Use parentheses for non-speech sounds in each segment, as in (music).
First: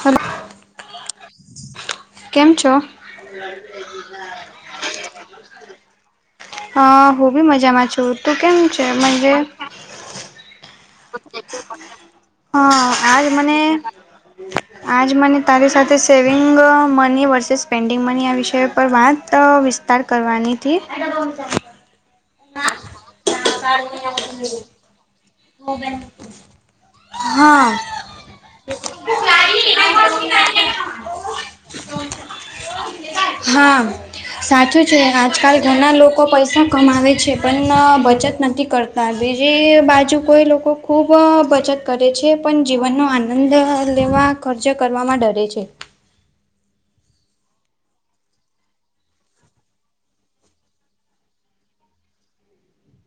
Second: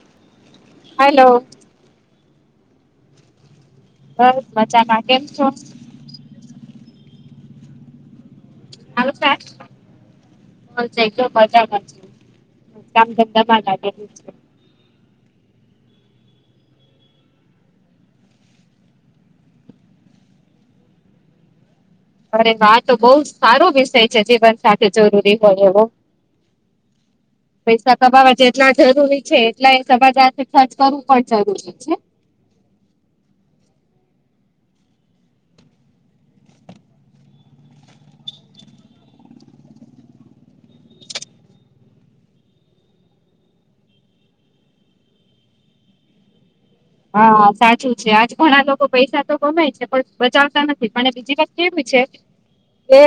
Hello, hello કેમ છો? બસ મજામાં કેમ છો? હા હું બી મજામાં છું તું કેમ છે મજે, હ છે તો મજામાં જ છું, હા કામ આજ કરતા મને પાડા ને જ, આજ મને તારી સાથે saving money versus spending money આ વિષય પર વાત વિસ તાર કરવાની તી, અરે વાહ! આ તો બઉ સારો વિષય છે જીવન સાથે જરૂરી હોય એવો, હા પૈસા કમાવા જેટલા જરૂરી છે એટલા એ સમાજાર ખર્ચ કરવું પણ જરૂરી છે. હા સાચું છે, આજકાલ ઘણા લોકો પૈસા કમાવે, છે, પન બચત નથી કરતા બીજી બાજુ કોઈ લોકો ખૂબ બચત, કરે છે પણ જીવનનો આનંદ લેવા ખર્ચો કરવામાં ડરે છે. હા સાચું છે, આજ ઘણા લોકો પૈસા તો કમાય છે પણ બચાવતા નથી પણ એ બીજી વાત કેવી છે. કે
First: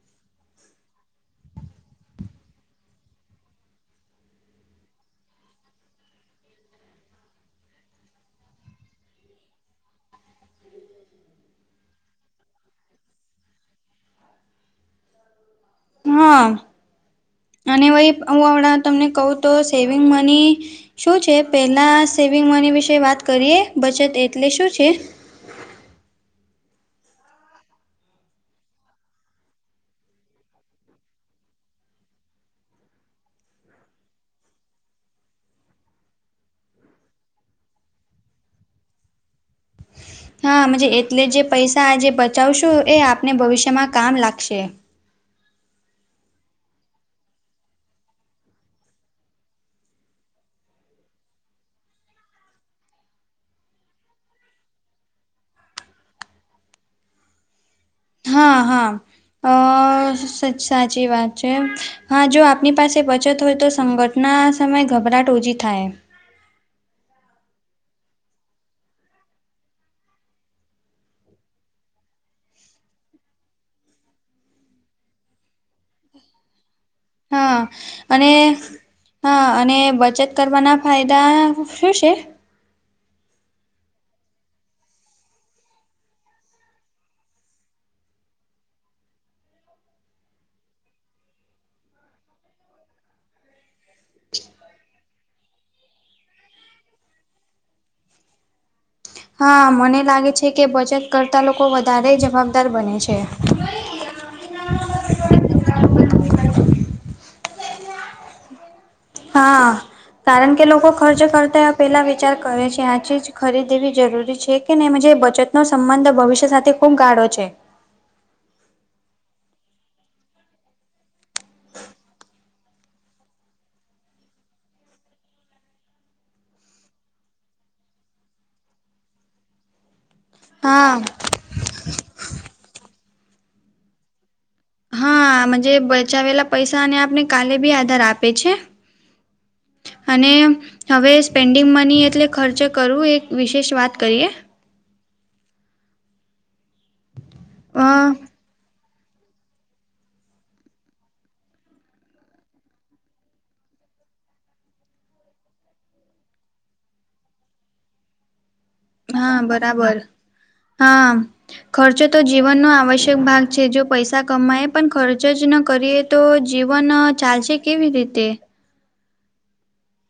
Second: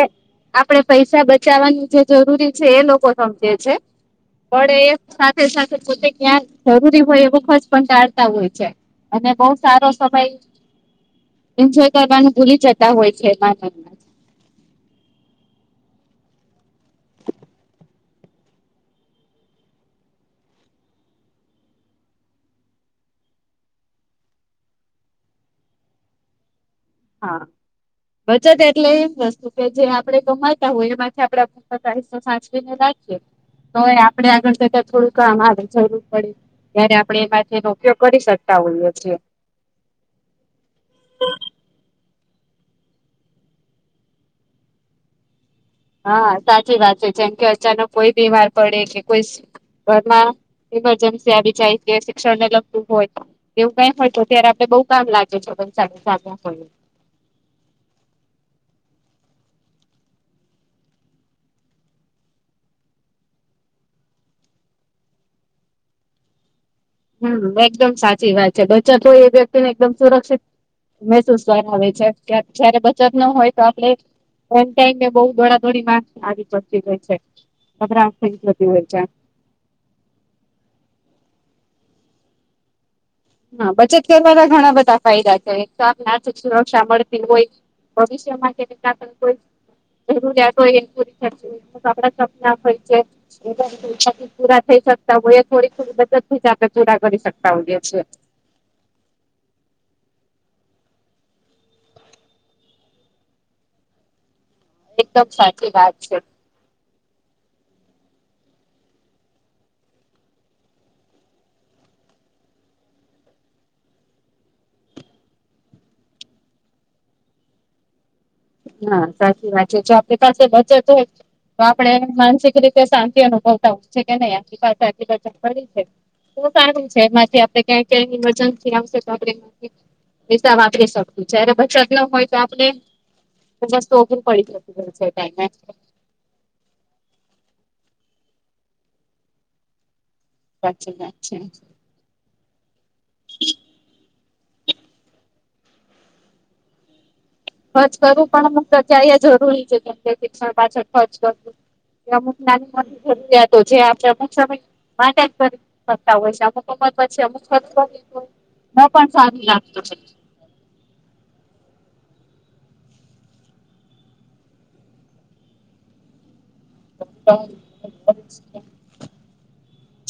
આપડે પૈસા બચાવવાની જે જરૂરી છે એ લોકો સમજે છે. પડે એ સાથે સાથે પોતે ક્યાંક જરૂરી હોય એવો ખર્ચ પણ ટાળતા હોય છે. અને બઉ સારો સમય એન્જોય કરવાનું ભૂલી જતા હોય છે માને, મ, હા અને વઇ હું અમણાં તમને કહું તો સેવિંગ મની, શું છે પહેલા સેવિંગ મની વિશે વાત કરીએ, બચત એટલે શું છે? હા બચત એટલે એજ વસ્તુ કે જે આપડે કમાતા હોય એમાંથી આપડા, અતારેથી સાચવીને રાખીએ, તો એ આપડે આગળ જતા થોડુંક કામ આવે જરૂર પડે. ત્યારે આપણે એમાંનો ઉપયોગ કરી શકતા હોઈએ છીએ. હા મજે એટલે જે પૈસા આજેે બચાવશું એ આપને ભવિષ્યમાં કામ લાગશે. હા સાચી વાત છે, જેમ કે અચાનક કોઈ બીમાર પડે કે કોઈ ઘરમાં ઇમરજન્સી આવી જાય કે શિક્ષણ ને લગતું હોય એવું કઈ હોય તો ત્યારે આપણે બહું કામ લાગે છે પણ (unintelligible) ચાલ હોય હા હા. અ સાચી વાત છે હા જો આપની પાસે બચત હોય તો સંકત ના સમયે ગભરાટ ઓછી થાય. હમ એકદમ સાચી વાત છે, બચત હોય તો એ વ્યક્તિ ને એકદમ સુરક્ષિત, મહેસૂસ (unintelligible) કરવાનું હોય છે કે જયારે બચત ન હોય તો આપણે, એ ટાઈમને બઉુ દોડા દોડી માર્ આવી પડતી હોય છે. હા, ગભરાટ અને થઈ જતી હોય છે હા અને બચત કરવાના ફાયદા શું છે? હા બચત કરવાના ઘણા બધા ફાયદા છે તો આપને આર્થિક સુરક્ષા મળતી હોય. ભવિષ્ય માટે ક કોઈ જરૂરિયાત હોય એ પૂરી ખર્ચ હો આપણા સપના હોય છે. થી પૂરા થઈ શકતા હોયએ થોડી થોડી મદદ થી આપણે પૂરા કરી શકતા હોઈએ. હા મને લાગે છે કે બચત કરતાં લોકો વધારે જવાબદાર બને છે. એકદમ સાચી વાત છે. હા. કારણ કે લોકો ખર્ચ કરતા એ પેલા વિચાર કરે છે આ ચીજ ખરીદવી જરૂરી છે કે ને એમાં જે બચત નો સંબંધ ભવિષ્ય સાથે ખૂબ ગાળો છે. હા સાચી વાત છે જો આપણી પાસે બચત હોય. તો આપડે માનસિક રીતે શાંતિ અનુભવતા હોય છે કે નહી આની પાસે આટલી બચત પડી છે. તો સારું છેમાંથી આપે ક્યા ઇમરજન્સી આવશેમાં. પૈસા વાપરી હા શકતું છે અ બચત ન હોય, તો આપણે વસ્તુઓ પડી રહે. હા આમાં જે બચાવેલા પૈસા અને આપને કાલે પણ આધાર આપે છે, અને સાચી હવે વાત છે. સ્પેન્ડિંગ મની એટલે ખર્ચ કરવું એક વિશેષ વાત કરીએ. ખર્ચ અ કરવું પણ જરૂરી છે કેમ કે શિક્ષણ પાછળ ખર્ચ કરવું. અમુક નાની જરૂરિયાતો જે આપણે અમુક સમય માટે જરી કરતા હોય છે અમુક અમર અમુક (unintelligible) હા પણ સારું લાગતો હતો. હા. ખર્ચો તો જીવનનો આવશ્યક ભાગ છે જો પૈસા કમાય પણ ખર્ચ જ ન કરીએ. તો જીવન ચાલશે કેવી રીતે?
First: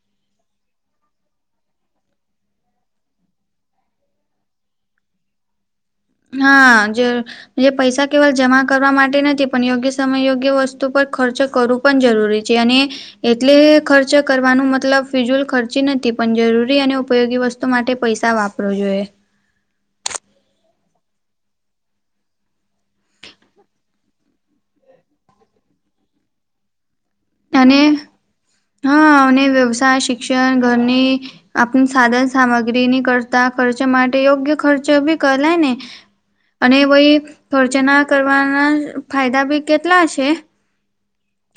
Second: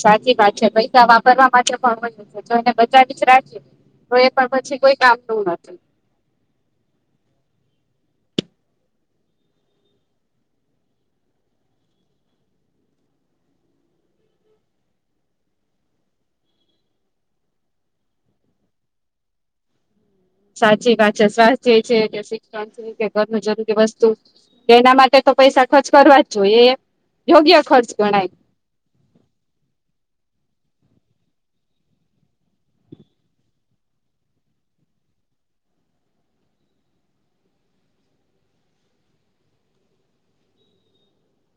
સાચી વાત છે પૈસા વાપરવા માટે પણ હોશે. તો એ પણ પછી કોઈ કામ ન નથી. હા જ પૈસા કેવલ જમા કરવા માટે નથી પણ યોગ્ય સમય યોગ્ય વસ્તુ પર ખર્ચ કરું. પણ જરૂરી છે અને એટલે ખર્ચ કરવાનો મતલબ ફિઝુલ ખર્ચી નથી પણ જરૂરી અને ઉપયોગી વસ્તુ માટે પૈસા વાપર આપો જોઈએ. સાચી પાછળ સ્વાથ્ય છે. કે ઘરનું જરૂરી વસ્તુ, એના માટે તો પૈસા ખર્ચ કરવા જ જોઈએ એમ. યોગ્ય અને ખર્ચ ગણાય. હા અને વ્યવસાય શિક્ષણ ઘરની આપણી સાધન સામગ્રી ની કરતા ખર્ચા માટે યોગ્ય ખર્ચ પણ કરાય ને. અને ભાઈ ખર્ચના કરવાના ફાયદા પણ કેટલા છે?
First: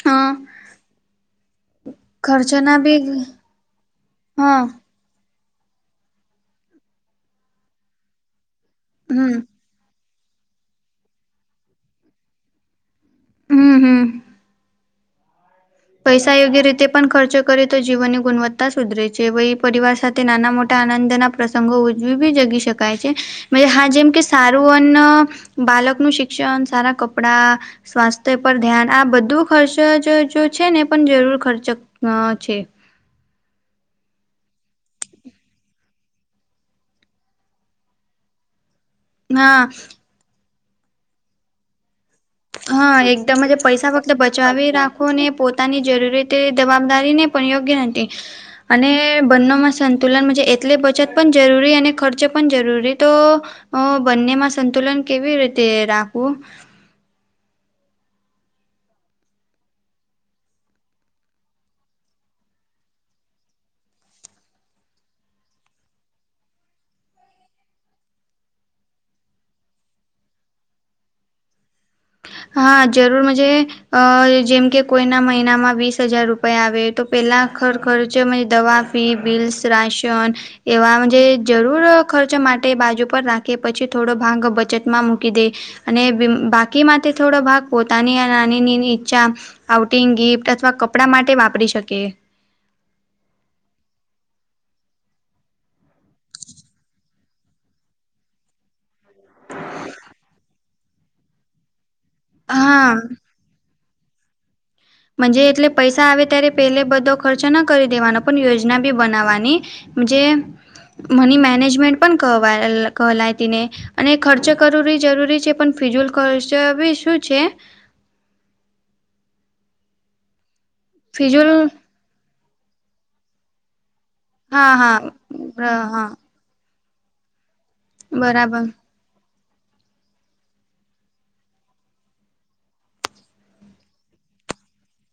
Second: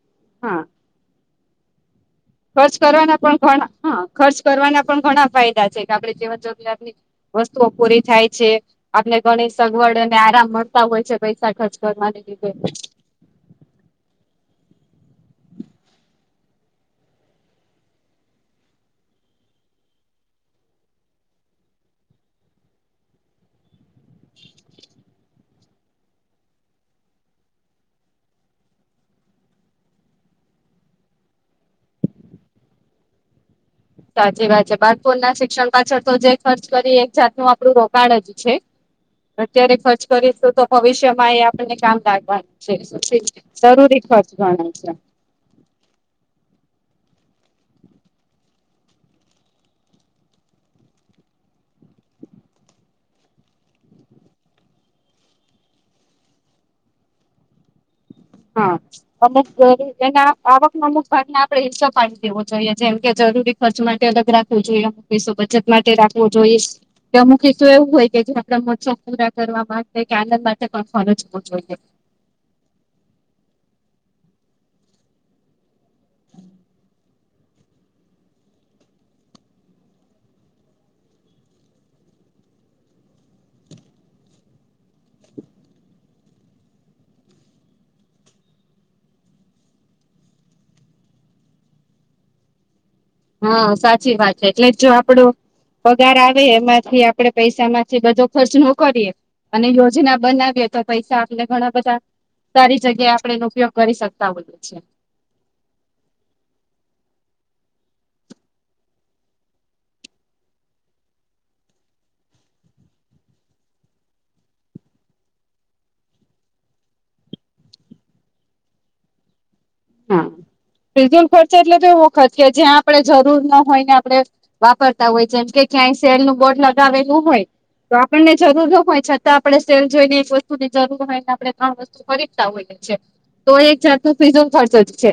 હા. ખર્ચ કરવાના પણ ઘણા હા ખર્ચ હા કરવાના પણ ઘણા ફાયદા છે કે આપણે જીવન જરૂરિયાત ની આપની વસ્તુઓ પૂરી થાય છે, આપને હમ ગણી સગવડ અને આરામ મળતા હોય છે પૈસા ખર્ચ કરવાની લીધે. હમ હમ. પૈસા યોગ્ય રીતે પણ ખર્ચો કરે તો જીવનની ગુણવત્તા સુધરે છે વ પરિવાર સાથે નાના મોટા આનંદના પ્રસંગો ઉજવી બી જગી શકાય છે. હા જેમ કે સારું અન્ન બાલકનું શિક્ષણ સારા કપડા સ્વાસ્થ્ય પર ધ્યાન આ બધું ખર્ચ જ જો. છે ને પણ જરૂર ખર્ચો ક અ છે. સાચી વાત છે, બાળકોણ ના શિક્ષણ પાછળ તો જે ખર્ચ કરી એક જાતનું આપડું રોકાણ જ છે, હા અત્યારે ખર્ચ કરીશું તો ભવિષ્યમાં એ આપણને કામ લાગવાનું. હા, છે એકદમ જ પૈસા જરૂરી વખાતે ખર્ચ ગણાય બચાવી છે રાખો ને પોત તાની જરૂર રીતે જવાબદારી ને પણ યોગ્ય નથી. અને બંનેમાં સંતુલન છે એટલે બચત પણ જરૂરી અને ખર્ચો પણ જરૂરી તો અ બંનેમાં સંતુલન કેવી રીતે રાખવું? હા. અમુક એના આવક ના અમુક ભાગને આપણે હિસ્સો પાડી દેવો જોઈએ જેમ કે જરૂરી ખર્ચ માટે અલગ રાખવો જોઈએ, પૈસો બચત માટે રાખવો જોઈએ. કે અમુક હિસ્સો એવું હોય કે જે આપડા મોજ શોખ પૂરા કરવા માટે કે આનંદ માટે પણ ખરચવો જોઈએ. હા જરૂર મજે. અ જેમ કે કોઈના મહિનામાં વીસ હજાર રૂપિયા આવે તો પેલા ઘરખર્ચમાંથી દવા ફી, બિલ્સ, રાશન એવા જે જરૂર ખર્ચ માટે બાજુ પર રાખે, પછી થોડો ભાંગ બચતમાં મૂકી દે. અને બાકીમાંથી થોડો ભાગ પોતાની અને (unintelligible) ઈચ્છા આઉટિંગ, ગિફ્ટ અથવા કપડા માટે વાપરી શકીએ. હા સાચી વાત છે એટલે જો આપડું પગાર આવે એમાંથી આપડે પૈસામાંથી બધો ખર્ચ ન કરીએ. અને યોજના બનાવીએ તો પૈસા આપીને ઘણા બધા સારી હા જગ્યાએ આપડે એનો ઉપયોગ કરી શકતા હોઈએ છીએ. મન્જે એટલે પૈસા આવે ત્યારે પેલે બધો ખર્ચો ન કરી દેવાનો પણ યોજના બી બનાવવાની. જે મની મેનેજમેન્ટ પણ ક કહેલાયતી ને અને ખર્ચો કરવો જરૂરી છે પણ ફિજુલ ખર્ચો બી શું છે? હા, ફીજુલ ફિજુલ ખર્ચો એટલે તો એવો ખર્ચ કે જ્યાં આપણે જરૂર ના હોય ને આપડે હા વાપરતા હોય જેમ કે હા ક્યાંય હા સેલ નું બોર્ડ લગાવેલું હોય તો આપણને જરૂર બરાબર ન હોય છત તા આપણે સેલ જોઈ ને એક વસ્તુની જરૂર હોય ને આપણે તણ વસ્તુ ખરીદતા હોઈએ છીએ. તો એક જાતનો પીઝો ખર્ચ જ છે,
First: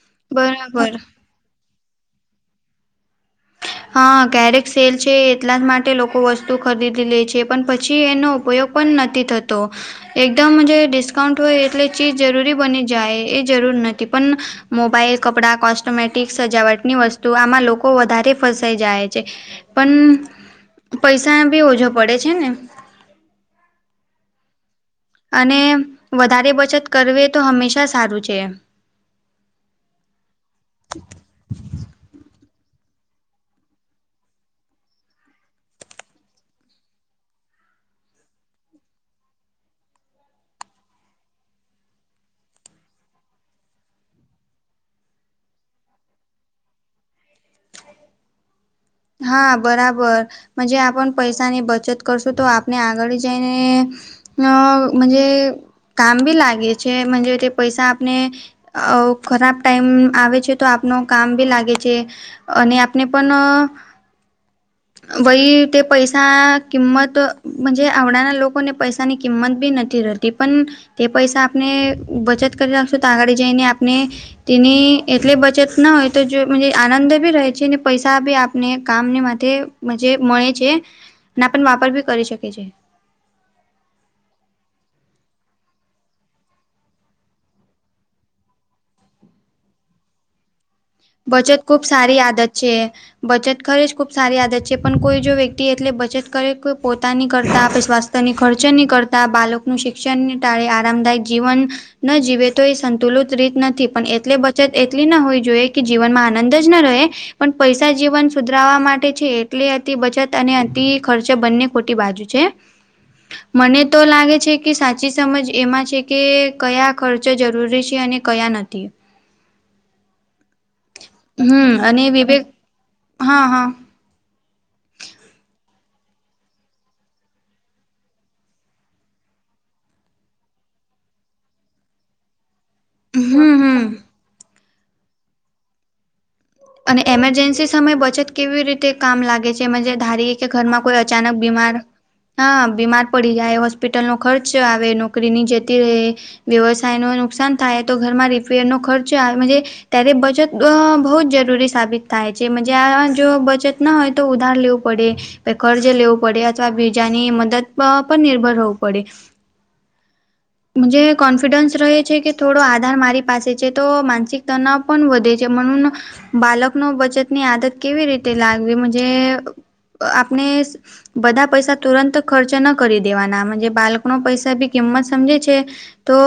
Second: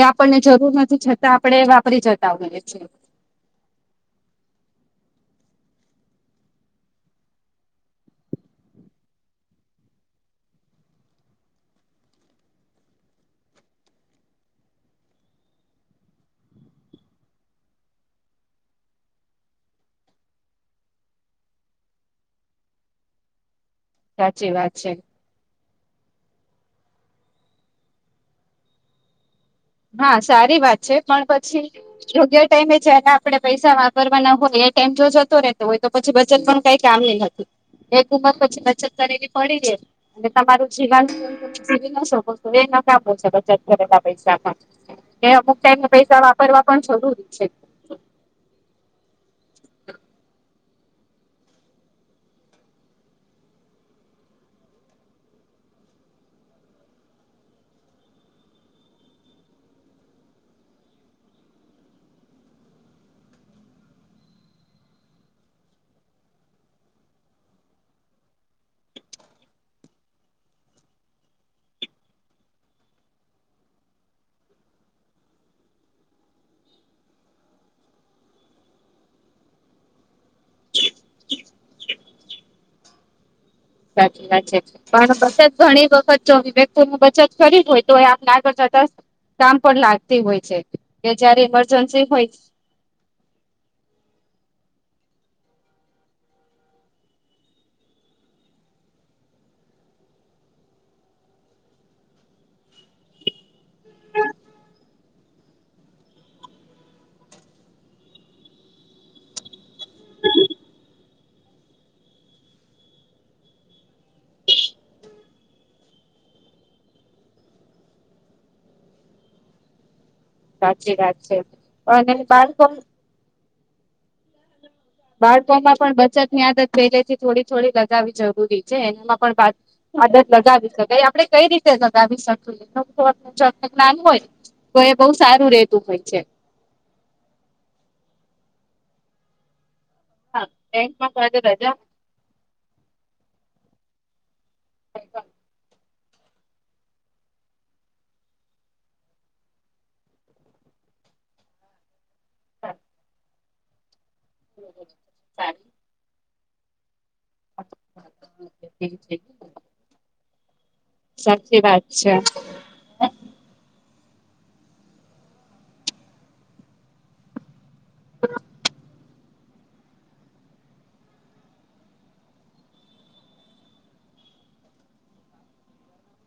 જે આપણને જરૂર બરાબર નથી છતાં આપણે વાપરી જતા હોઈએ છીએ. હા ક્યારેક સેલ છે એટલા જ માટે લોકો વસ્તુ ખરીદી લે છે પણ પછી એનો ઉપયોગ પણ નથી થતો. એકદમ જે ડિસ્કાઉન્ટ હોય એટલે ચીજ જરૂરી બની જાય એ જરૂર નથી પણ મોબાઈલ, કપડાં, કોસ્ટમેટિક, સજાવટની વસ્તુ આમાં લોકો વધારે ફસાઈ જાય છે, પણ પૈસા એમ બી ઓછા પડે છે ને સાચી વાત છે. અને વધારે બચત કરવી એ તો હંમેશા સારું છે. હા સારી વાત છે, પણ પછી યોગ્ય ટાઈમે જયારે આપડે પૈસા વાપરવાના હોય એ ટાઈમ જો જતો રહેતો હોય તો પછી બચત પણ કઈ કામની નથી. એક ઉંમર પછી બચત કરેલી પડી રે ને તમારું જીવન જીવી ન શકો (unintelligible) છે બચત કરેલા પૈસા પણ ને અમુક ટાઈમ પૈસા વાપરવા પણ જરૂરી છે. હા બરાબર હજી આપણ પૈસા ની બચત કરશું તો આપને આગળ જઈને. કામ ભી લાગે છે તે પૈસા આપને. અ ખરાબ ટાઈમ આવે છે તો આપનું કામ ભી લાગે છે. અને આપને પણ વય તે પૈસા કિંમત માંજે આવડાના લોકોને પૈસાની કિંમતભી નથી રહેતી. તે પણ તે પૈસા આપણે બચત કરી રાખશો તો આગળ જઈને આપણે. તેની એટલે બચત મેજ ના હોય તો જો આનંદ માભી રહે છે ને પૈસાભી આપને કામ ને મા મજે જ મળે છે, ના પણ વાપર વાપરભી કરી શકે છે. સાચચા (unintelligible) પણ બચત ઘણી વખત જો વિવ્યક્તિ ન બચત કરવી હોય તો આપને આગળ જતા કામ પણ લાગતી હોય છે, કે જયારે બચત ખૂબ ઇમરજન્સી સારી હોય. આદત છે. બચત કરે છે ખુબ સારી આદત છે પણ કોઈ જો વ્યક્તિ એટલે બચત કરે પોતાની કરતા આપશ્વાસ તેનો ખર્ચ નીકળતા બાળકનું શિક્ષણ તારે આરામદાયક જીવન. ના જીવે તો એ સંતુલિત રીત નથી પણ એટલે બચત એટલી ના હોવી જોઈએ. કે જીવનમાં આનંદ જ ન રહે. પણ પૈસા જીવન સુધરાવા માટે છે એટલે અતિ બચત અને અતિ ખર્ચ બંને ખોટી બાજુ છે. (inaudible) મનેતો લાગે છે કે સાચી સમજ એમાં છે કે કયા ખર્ચ જરૂરી છે અને કયા નથી. સાચી વાત છે, હમ અને પણ એ વિવેક હા હા. બાળકોમાં પણ બચતની આદત પેલેથી થોડી થોડી લગાવવી જરૂરી છે, એનામાં પણ આદત લગાવી શકાય આપણે કઈ રીતે લગાવી શકી જો હમ હમ જ્ઞાન હોય, તો એ બહુ સારું રેતું હોય છે. અને એમરજન્સી સમયે બચત કેવી રીતે કામ લાગે છે હા ધારીકે ઘરમાં કોઈ બેંકમાં તો અચાનક આજે બીમાર રજા હા બીમાર પડી જાય હોસ્પિટલનો ખર્ચ આવે નોકરી જતી રહે. વ્યવસાયનું નુકસાન થાયતો ઘરમાં રિપેરનો ખર્ચ આવે. ત્યારે બચત બહુ જરૂ જરૂરી સાબિત થાય છે આજો બચત ના હોય તો ઉધાર લેવું પડે, ને કર્જ લેવું પડે અથવા બીજાની મદદ પર નિર્ભર રેવું પડે. મંજે સાચી કોન્ફિડન્સ વાત રહે છે છેકે થોડો આધાર મારી પાસે છેતો માનસિક તણાવ પણ વધે છે, બાળકનો બચતની આદત કેવી રીતે લાગવી મંજે આપણે બધા પૈસા તુરંત ખર્ચ ન કરી દેવાના બાળકનો પૈસાભી કિંમત સમજે છે. તો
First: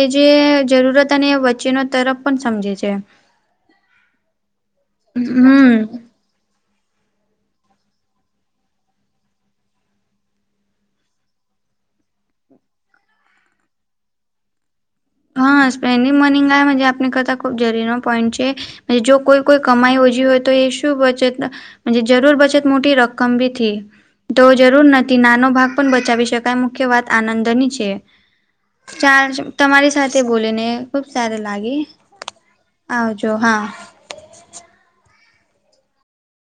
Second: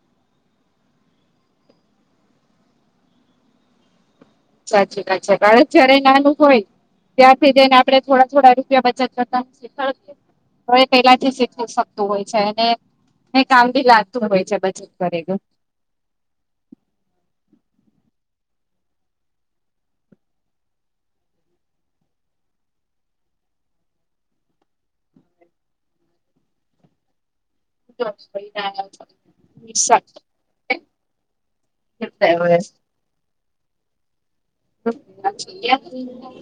એ જે જરૂરત અને વચ્ચેનો તરફ પણ સમજે છે. (inaudible) સાચી છે બાળક જયારે હમ નાનું હોય. ત્યાારથી જઈને આપણે થોડા થોડા રૂપિયા બચત કરતાનું છે. હ પેલાથી શીખવું શકતું હોય છે અને, એ કામભી લાગતું હોય છે બધું. હા સ્પેન્ડિ મર્નિંગાયજ આપણે કરતા ખૂબ જ જરૂરી પોઈન્ટ છે. જો કોઈ કોઈ કમાઈ ઓછી હોય તો એ શું બચત જરૂર બચત મોટી રક્મભી થી. તો જરૂર નથી નાનો ભાગ પણ બચાવી શકાય મુખ્ય વાત આનંદની છે. ચાર્જ તમારી સાથે બોલીને ખુબ સારી લાગે આવજો હા (unintelligible)